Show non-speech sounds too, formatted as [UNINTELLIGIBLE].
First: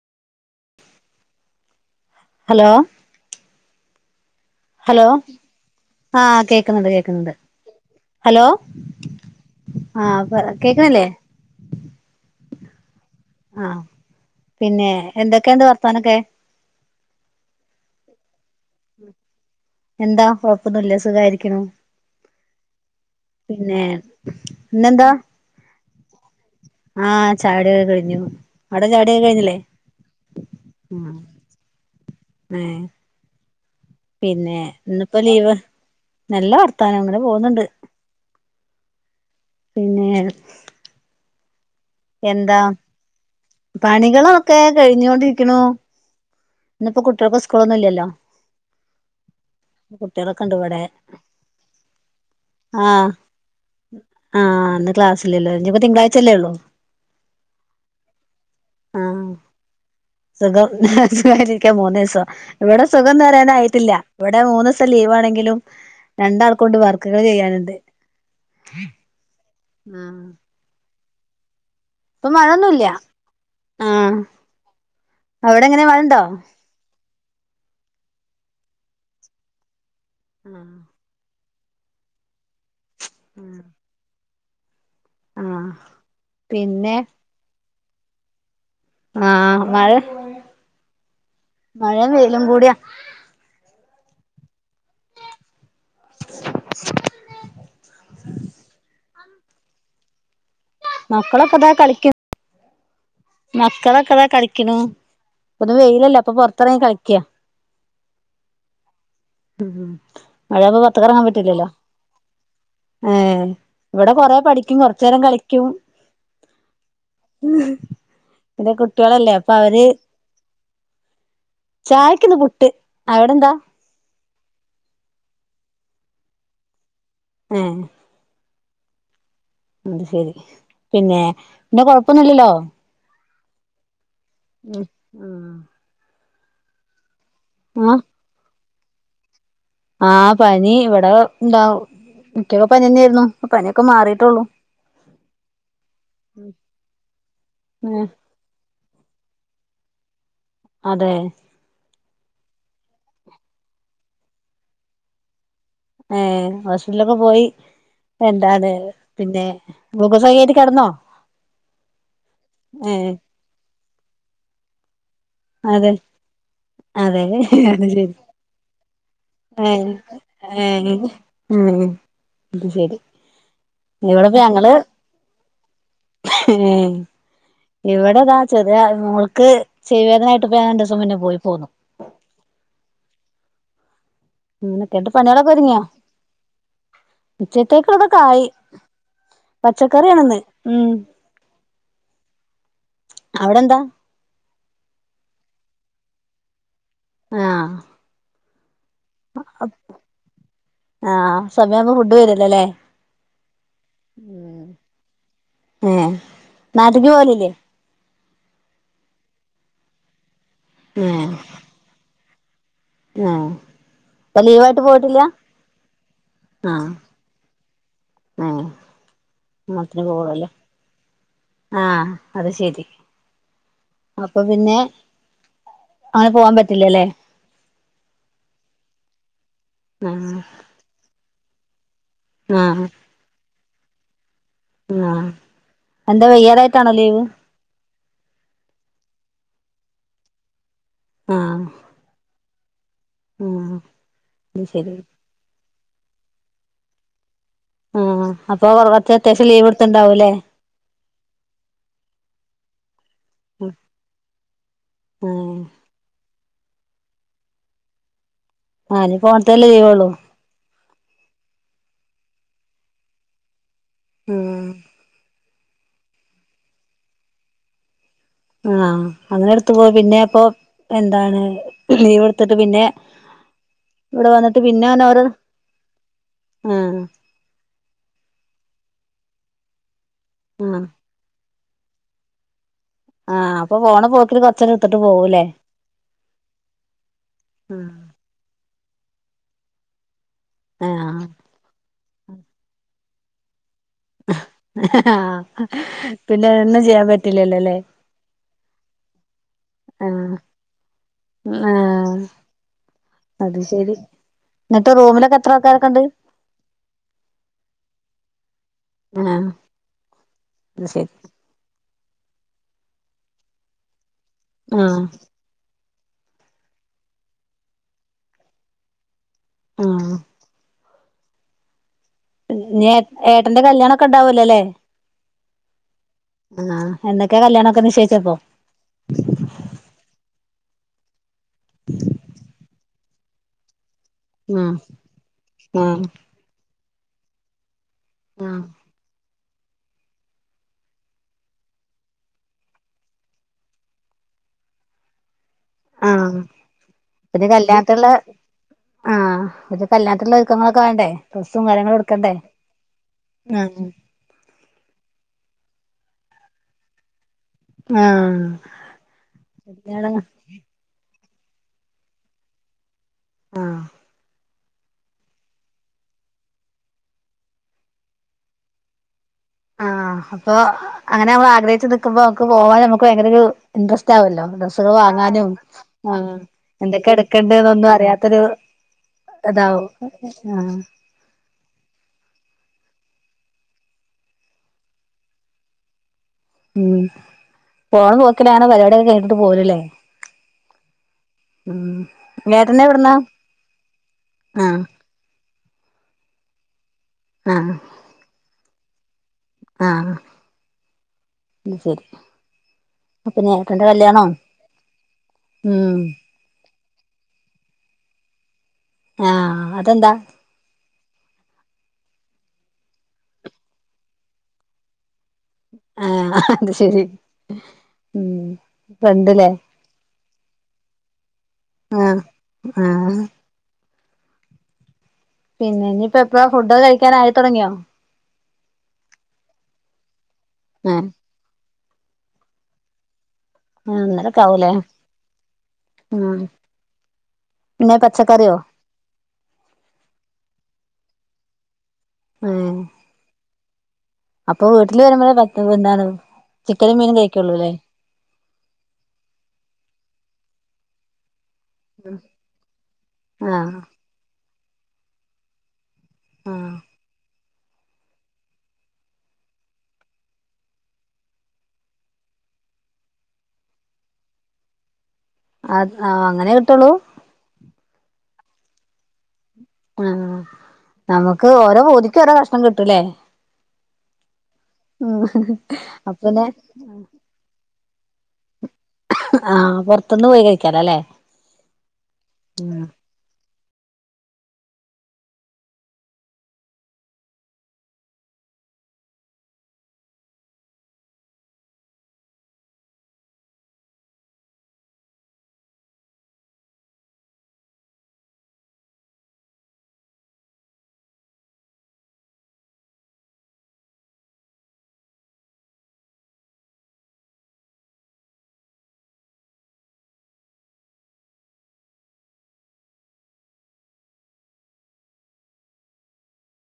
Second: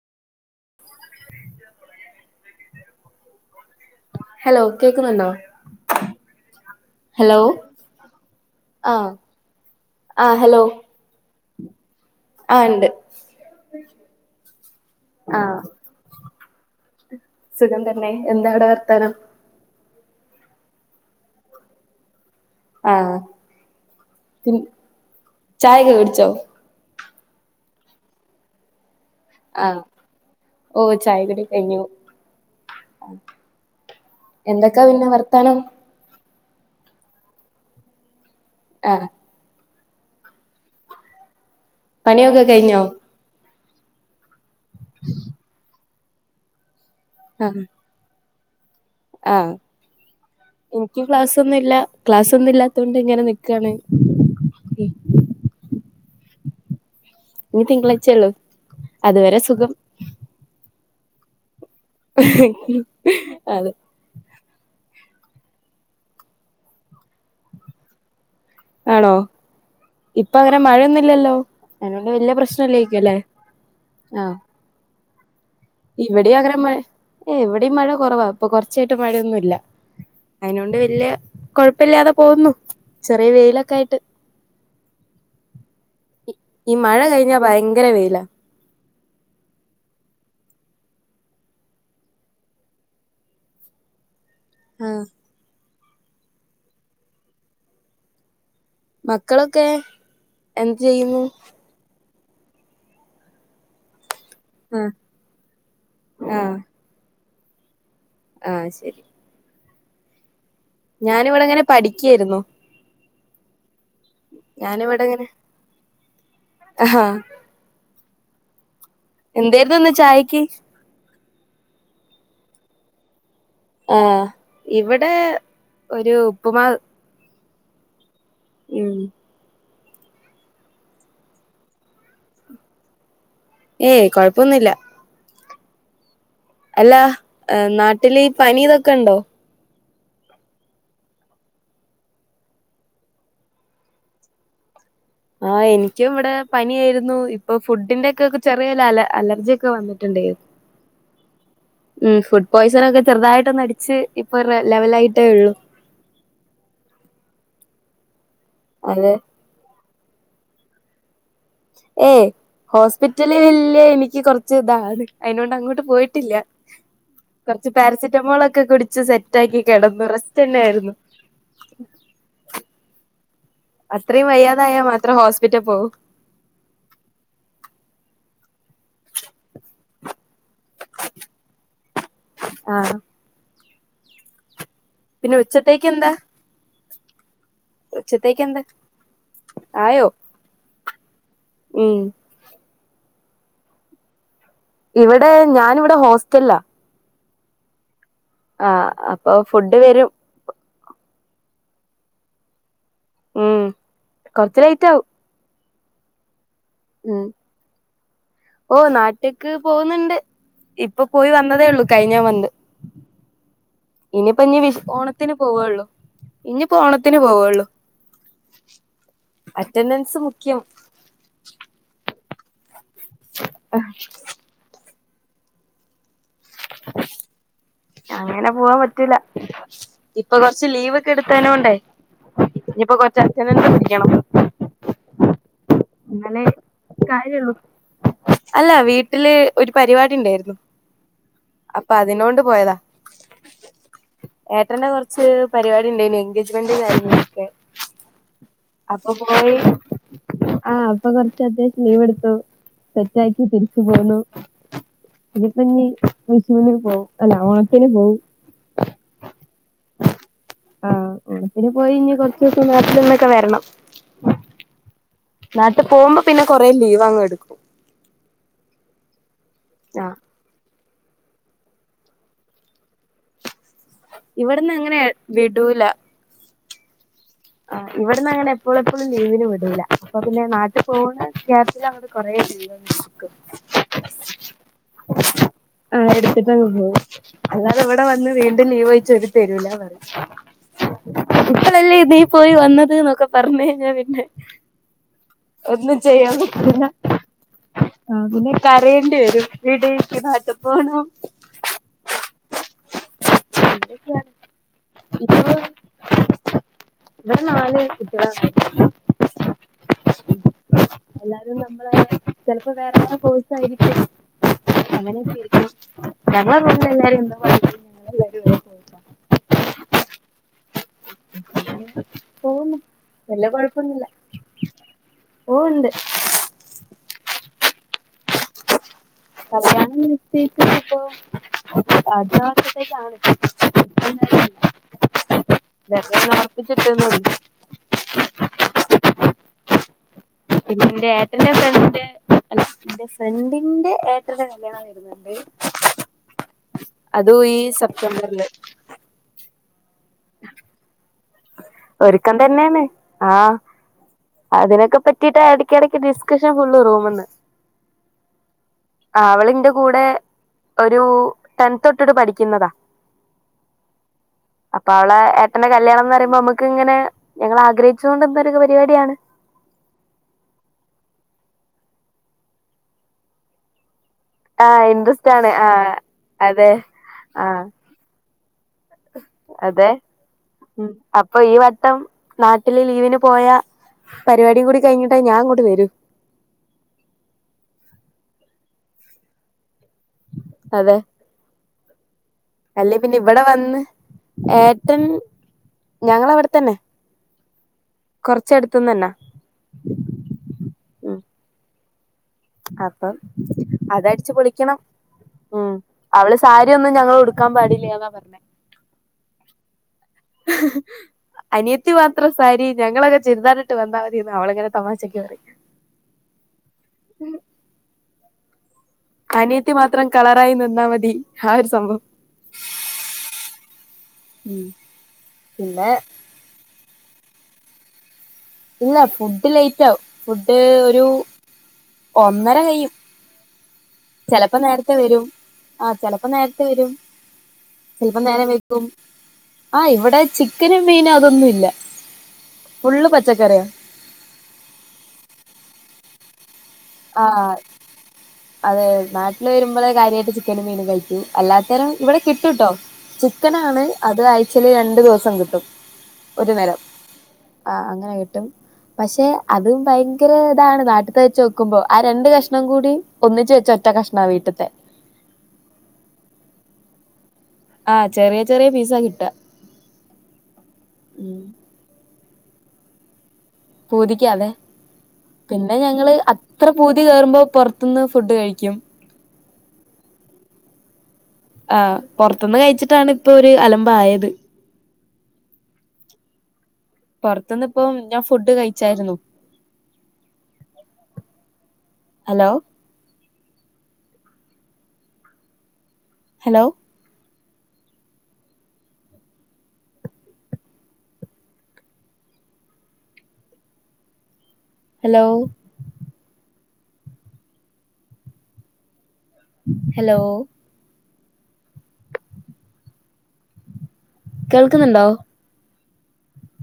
hello hello കേക്കുന്നുണ്ടോ ആ കേക്ക്ന്ന്ണ്ട് കേക്ക്ന്ന്ണ്ട് ഹലോ ഹലോ ആഹ് ആ ആഹ് പറ കേക്ക്ന്നല്ലേ ആ ഇണ്ട് ആ പിന്നെ ആഹ് എന്തൊക്കെയ്ണ്ട് വർത്താനൊക്കെ സുഖം തന്നെ എന്താവടെ വർത്താനം എന്താ കൊഴപ്പൊന്നൂല്ല സുഖായിരിക്ക്ണു ആഹ് പിന്നെ ന്നെന്താ ചോ ആ ചായോടിഒക്കെ കഴിഞ്ഞു അവിടെ ചാ ടി ഒക്കെ കഴ്ഞ്ഞിലെ ആഹ് ഓ ആ ചായകുടി കഴിഞ്ഞു ഏ പിന്നെ എന്തൊക്കാ പിന്നെ ഇന്നിപ്പോ ലീവ് വർത്താനം നല്ല വർത്താനങ്ങനെ പോകുന്നുണ്ട് ആ അ പിന്നെ പണിയൊക്കെ എന്താ കയ്ഞ്ഞോ പണികളൊക്കെ കഴിഞ്ഞുകൊണ്ടിരിക്ക്ണു ഇന്ന്പ്പോ കുട്ടികൾക്ക് സ്കൂളൊന്നുല്ല്യല്ലോ ആ ഇവിടെ എൻക്ക് ക്ലാസ്സൊന്നൂല്ല ക്ലാസ്സൊന്നുല്ലാത്തോണ്ട് ആ ഇങ്ങനെ നിക്കാണ് ആഹ് ഇന്ന് ക്ലാസ്സില്ലല്ലോ ഇനിപ്പോ തിങ്കളാഴ്ചല്ലേള്ളൂ ഇനി തിങ്കളാഴ്ചയൊള്ളു അത് വരെ സുഖം സുഖായിട്ടിരിക്കാ മൂന്നു ദിവസം ഇവടെ സുഖന്ന് അതെ പറയാനായിട്ടില്ല ഇവിടെ മൂന്നൂസം ത്തെ ലീവാണെങ്കിലും രണ്ടാൾക്കൊണ്ട് വർക്കുകൾ ചെയ്യാനുണ്ട് ആണോ ആഹ് ഇപ്പോ അങ്ങനെ മഴയൊന്നുല്ലല്ലോ അയ് കൊണ്ട് ഇപ്പൊ വല്ല്യ പ്രശ്ന മഴൊന്നുല്ല ഇല്ലേക്കുംഅല്ലേ ആഹ് ആ അവിടെ എങ്ങനെ മഴണ്ടോ ഇവിടെ അങ്ങനെ മഴ ഏഹ് എവിടെയും മഴ കുറവാ ഇപ്പൊ കൊറച്ചായിട്ട് മഴയൊന്നുമല്ല അയിനൊണ്ട് ആഹ് വല്യ കൊഴപ്പല്ലാണ്ട് പോവുന്നു ചെറിയ വെയിലൊക്കെ ആയിട്ട് ആ ആ ഈ മഴ കഴിഞ്ഞാ ഭയങ്കര വൈലാ ആഹ മഴ മഴ വൈലും കൂടിയാ ആ [UNINTELLIGIBLE] മക്കളൊക്കെ എന്ത് ചെയ്യുന്നു മക്കളാക്ക ഇതാ കളിക്കുന്ന് മക്കളൊക്കെതാ കളിക്കണു ആഹ് ഇപ്പൊ വെയിലല്ലേ അപ്പൊ പൊറത്തിറങ്ങി കളിക്കാ ആഹ ശരി ഉം ഹ മഴപോവാതെ പുറത്ത്കറങ്ങാൻ ഞാനിവിടെ ഇങ്ങനെ പറ്റൂല്ലല്ലോ പഠിക്കായിരുന്നു ഏഹ് ഇവിടെ കൊറേ പഠിക്കും ഞാനിവിടെ കൊറച്ചേരം ഇങ്ങനെ കളിക്കും ആഹാ ഈഹ് കുട്ട്യളല്ലേ അപ്പൊ എന്തായിരുന്നു അവര് ഇന്ന് ചായക്ക് ചായക്ക്ന്ന് പുട്ട് അവിടെ എന്താ ആ ഇവിടെ ഒരു ഉപ്പുമാവ് ഏഹ് ഉം അയിശേരി പിന്നെ പിന്നെ കൊഴപ്പൊന്നുംല്ലല്ലോ ഏയ് കൊഴപ്പൊന്നുല്ല ഉം ഉം അല്ല നാട്ടില് ഈ പനി ഇതൊക്കെ ഉണ്ടോ ആഹ പനി ഇവിടെ ണ്ടാവും ഇയ്ക്കു ക്കൊക്കെ പനിന്നെയായിരുന്നു പനിക്കെ മാറിയിട്ടുള്ളൂ ആഹ് എനിക്കും ഇവിടെ പനിയായിരുന്നു ഇപ്പൊ ഫുഡിന്റെക്കെ ഒക്കെ ചെറിയൊരു അലർജി അലർജിക്കെ വന്നിട്ടുണ്ടെ അ അതെ ഉം ഫുഡ് പോയ്സൺ ഒക്കെ ചെറുതായിട്ടടിച്ചു ഇപ്പൊ ലെവൽലായിട്ടേ ഉള്ളു ഏ ഹോസ്പിറ്റലൊക്കെ പോയി എന്താദ് അത് പിന്നെ ഗ്ലുക്കോ [UNINTELLIGIBLE] ട്ട് കെടന്നോ ഏയ് ഹോസ്പിറ്റല് ലിലെ എനിക്ക് കുറച്ച് ഇതാണ് അയിനോണ്ട് അങ്ങോട്ട് അതെ പോയിട്ടില്ല അതെ കൊറച്ച് അത് ശരി പാരസെറ്റമോളൊക്കെ കുടിച്ച് സെറ്റ് ആക്കി ഏ കെടന്നു റെസ്റ്റ്ന്നെ ഏ ആയിരുന്നു അത് ശരി ഇവിടിപ്പ ഞങ്ങള് വയ്യാതായാൽ മാത്രം ഹോസ്പിറ്റൽ പോവും ഇവിടെതാ ചെറിയ മോൾക്ക് ചെവി വേദനായിട്ട് ഇപ്പ ഞാൻ രണ്ടുസം മുന്നേ പോയി പോന്നു ആഹ് ഉം [UNINTELLIGIBLE] പിന്നെ പണികളൊക്കെ ഒതുങ്ങിയ ഉച്ചത്തേക്ക് എന്താ ഉച്ചത്തേക്കുള്ളതൊക്കായി ഉച്ചത്തേക്ക് എന്താ ആയോ പച്ചക്കറിയാണ്ന്ന് ഉം ഉം അവടെന്താ ഇവിടെ ഞാനിവിടെ ഹോസ്റ്റലിലാ ആ ആ അപ്പൊ ഫുഡ് വരും ആഹ് സമയാവുമ്പോ ഫുഡ് വരുല്ലല്ലേ ഉം കൊറച്ച് ലെയ്റ്റാവും ഏ ഉം ഓ നാട്ട്ക്ക് പോന്നുണ്ട് ഇപ്പൊ പോയി വന്നതേ ഉള്ളൂ കഴിഞ്ഞ മന്ത് ആ ഇനിപ്പോ ഇനി വിഷ് ഓണത്തിന് പോവുള്ളു ഇനിയിപ്പോ ഓണത്തിന് പോവുള്ളു എ ഓണത്തിന് അറ്റൻഡൻസ് പോവാല്ലേ മുഖ്യം ആ അത് ശരി അപ്പൊ പിന്നെ അങ്ങനെ പോവാൻ പറ്റില്ലല്ലേ അങ്ങനെ പോവാൻ പറ്റൂല ഇപ്പൊ ആഹ് കൊറച്ച് ലീവ് ഒക്കെ എടുത്താനും കൊണ്ടേ ആഹ് ഇനിയിപ്പൊ കൊറച്ച് [UNINTELLIGIBLE] ക്കണം ആ എന്താ വയ്യാതായിട്ടാണോ ലീവ് കാര്യള്ളൂ അല്ല വീട്ടില് ഒരു പരിപാടി ഇണ്ടായിരുന്നു ആഹ് അപ്പൊ അതിനോണ്ട് പോയതാ ആഹ് അത് ഏട്ടന്റെ ശരി കൊറച്ച് പരിപാടി ഇണ്ടായിനേ എൻഗേജ്മെന്റ് കാര്യങ്ങളൊക്കെ ആ അപ്പൊ കൊറച്ചത്യാവശ്യം ലീവ് എടുത്ത്ണ്ടാവൂല്ലേ ആ അപ്പൊ കൊറച്ചത്യാവശ്യം ലീവ് എടുത്തു സെറ്റാക്കി തിരിച്ചു പോന്നു ആ ഇനിപ്പന്നി വിഷുനു പോവും അല്ല ഓണത്തിന് പോവും ആ ഇനിപ്പോഓണത്തിനല്ലേ ലീവുള്ളു ആഹ് ഓണത്തിന് പോയി ഇഞ്ഞ് കൊറച്ച് ദിവസം [UNINTELLIGIBLE] വരണം നാട്ട് പോകുമ്പോ പിന്നെ കൊറെ ലീവാങ്ങെടുക്കും ആഹ് അങ്ങനെ എടുത്തു പോയ പിന്നെ അപ്പൊ എന്താണ് ലീവ് എടുത്തിട്ട് പിന്നെ ഇവടെ വന്നിട്ട് ഇവിടുന്ന് പിന്നെ അങ്ങനെ ന്ന രോന്ന് വിടൂല ആ ആ ഇവിടന്ന് അങ്ങനെ എപ്പോളെപ്പോഴും ലീവിന് വിടൂല അപ്പൊ പിന്നെ ആ നാട്ടിൽ പോകുന്ന ഗ്യാ പ്പിലങ്കട് കൊറേ ആ അപ്പൊ പോണ പോക്കില് കൊറച്ചേരം എടുത്തിട്ട് പോവൂല്ലേ [UNINTELLIGIBLE] ആ എടുത്തിട്ടങ്ങ് പോവും അല്ലാതെ ഇവടെ വന്ന് വീണ്ടും ലീവൊയ്ച്ച ഓര് തരൂല പറയും ആ ഇപ്പളല്ലേ നീ പോയി വന്നത് ന്നൊക്കെ പറഞ്ഞ് ആ ഒന്നും പിന്നെ ഒന്നും ചെയ്യാൻ പറ്റില്ലല്ലോല്ലേ ആ പിന്നെ കരയേണ്ടി വരും ആ [UNINTELLIGIBLE] നാട്ട് പോണം ആ അത് ശെരി എന്തൊക്കെയാണ് ന്നിട്ട് റൂമിലൊക്കെ എത്ര ആൾക്കാരൊക്കെ ഇണ്ട് ഇവടെ നാല് കുട്ട്യോള [UNINTELLIGIBLE] ആ ന്നാശെരി ചെലപ്പോ വേറെ വേറെ കോഴ്സ് ആയിരിക്കും ആ അങ്ങനൊക്കിരിക്ക്ണു [UNINTELLIGIBLE] ആഹ് പോകുന്നു വല്ല ഇന്യാട്ഏട്ടന്റെ കല്യാണൊക്കെ കുഴപ്പമൊന്നുമില്ല ഇണ്ടാവുലോല്ലേ ഓ ഉണ്ട് ആ എന്നക്കാ കല്യാണൊ ക്കെ നിശ്ചയിച്ചപ്പോ കല്യാണം നിശ്ചയിച്ച ഇപ്പോൊ അദ്യഷത്തെ കാാണ് ഉം ഉപ്പിച്ചിട്ടന്ന ആഹ പിന്നെ എ ഏട്ടറെ ഫ്രണ്ട് രണ്ടിന്റെ ഏറ്റത്തെ കല്യാ വരുന്നുണ്ട് ആഹ അതും പി ഈ കല്ലാത്തുള്ള സെപ്റ്റംബറില് ആഹ പി കല്ലാ മുള്ള ഒരുക്കങ്ങളൊക്കെ വേണ്ടേ പ്രസും കാര്യങ്ങളും എടുക്കണ്ടേ ഒരുക്കം തന്നെയാണ് ആഹ് ആ അതിനൊക്കെ പറ്റിട്ട് ഇടക്ക ഇടക്ക് ഡിസ്കഷൻ ഫുള്ള് റൂമന്ന് ആഹ് അവളിന്റെ കൂടെ കല്യാണം ഒരു ടെൻത്ൊട്ടിട്ട് പഠിക്കുന്നതാ ആഹ് അപ്പൊ അവള ഏട്ടന്റെ കല്യാണംന്ന് പറയുമ്പോ നമ്മുക്ക് ഇങ്ങനെ ഞങ്ങൾ ആഗ്രഹിച്ചു കൊണ്ടിന്നൊ ഒരു പരിപാടിയാണ് ആഹ അപ്പൊ അങ്ങനെ നമ്മൾ ആഗ്രഹിച്ചു നിക്കുമ്പോക്ക് പോവാൻ നമുക്ക് ഭയങ്കര ഇൻ്രസ്റ്റ് ാവല്ലോ ആഹ് ഡ്രസ്സുകൾ ഇൻട്രസ്റ്റ് വാങ്ങാനും ആണ് ആഹ് ആ അതെ എന്തൊക്കെ എടുക്കണ്ട ആഹ് എന്നൊന്നും അറിയാത്തൊരു ഇതാവും അതെ ആഹ് അപ്പൊ ഈ മൊത്തം നാട്ടില് ലീവിന് പോയ പരിപാടി കൂടി കഴിഞ്ഞിട്ടാ ഞാൻ അങ്ങോട്ട് വരൂ ഉം പോണ നോക്കലാണ് പരിപാടിയൊക്കെ കേട്ടിട്ട് പോലല്ലേ അതെ ഏട്ടന് അല്ലേ എവിടുന്നാ പിന്നെ ഇവിടെ വന്ന് ആഹ് ഏറ്റൻ ഞങ്ങള അവിടെത്തന്നെ ആഹ കൊറച്ചടുത്തന്ന് തന്നാ ആഹ ഉം അ ശരി അപ്പം അപ്പൊ ഏട്ടന്റെ കല്യാണോ അതടച്ച്ു പൊളിക്കണം ഉ ഉം അവള് സാരി യ ഒന്നും ഞങ്ങൾ കൊടുക്കാൻ പാടില്ലന്നാ പറഞ്ഞേ ആഹ അത അന റ്റു മാത്രം സാരി ഞങ്ങളക്കെുതാനട്ട് വാൽ മതിന്ന് അവളങ്ങനെ തമാശക്കക്ക് പറയും ആഹ അത് ശരി ഉം ഫ്രണ്ട്ല്ലേ അനിയത്തി മാത്രം കളറായി നിന്നാ മതി ആ ഒരു സംഭവം ആഹ് ആഹ് ഉം പിന്നെ ഇനിയിപ്പോ എപ്പാ ഫുഡ് കഴിക്കൻ ആയി തുടങ്ങിയോ ഇല്ല ഫുഡ ലൈറ്റവും ഫുഡ് ഏഹ് ഒരു ഒന്നര കൈും ഒന്നരൊക്കെ ചെിലപ്പോ ആവൂലേ നേരത്തെ വരും ആ ചെിലപ്പോ ഉം നേരത്തെ വരും പിന്നെ ചപ്പോ നേരം പച്ചക്കറിയോ വെക്കും ആ ഇവിടെ ചിക്കനും മീനും അതൊന്നും ഇല്ല ആഹ ക്കരം അപ്പൊ വീട്ടില് വരുമ്പോഴ പ എന്താണ് ചിക്കനും മീനും ആഹ കഴിക്കുള്ളൂല്ലേ അതെ നാട്ടില് വരുമ്പോള കാര്യമായിട്ട് ചിക്കന് മീന കഴിക്കും അല്ലാത്തരും ഇവിടെ കിട്ടൂട്ടോ ആഹ് ചിക്കനാണ് അത് ചില രണ്ടു ദിവസം കിട്ടും ഒരു ആഹ് നരം ആ അങ്ങനെ കിട്ടും പക്ഷെ അതും ഭയങ്കര ഇതാണ് നാട്ടത്ത വെച്ചോക്ക നക്കുമ്പോ ആ രണ്ട കഷ്ണം കൂടി ഒന്നിച്ചച്ച് വെച്ച ഒറ്റ കഷ്ണ വീട്ടത്തെ അ ആഹ അങ്ങനെ കിട്ടുള്ളൂ ആഹ് ചെറിയ ചെറിയ പിസ കിട്ട ആഹ നമുക്ക് ഓരോ പോതിക്ക ഓരോ കഷ്ണം കിട്ടൂലേ പൂതിക്ക അതെ ഉം പിന്നെ ഞങ്ങള് അപ്പന്നെ അത്ര പൂതി കേയറുമ്പോ പുറത്തുന്ന് ഫുഡ് കഴിക്കും ആഹ പുറത്തൊന്ന് പോയി കഴിക്കാല അല്ലേ ആ പുൊറത്തുന്ന് കഴിച്ചിട്ടാണ് ഇപ്പൊ ഒരു അലമ്പായത് പുൊറത്തുന്ന് ഇപ്പം ഞാൻ ഫുഡ് കഴിച്ചായിരുന്നു ഹലോ ഹലോ ഹലോ ഹലോ കേൾക്കുന്നുണ്ടോ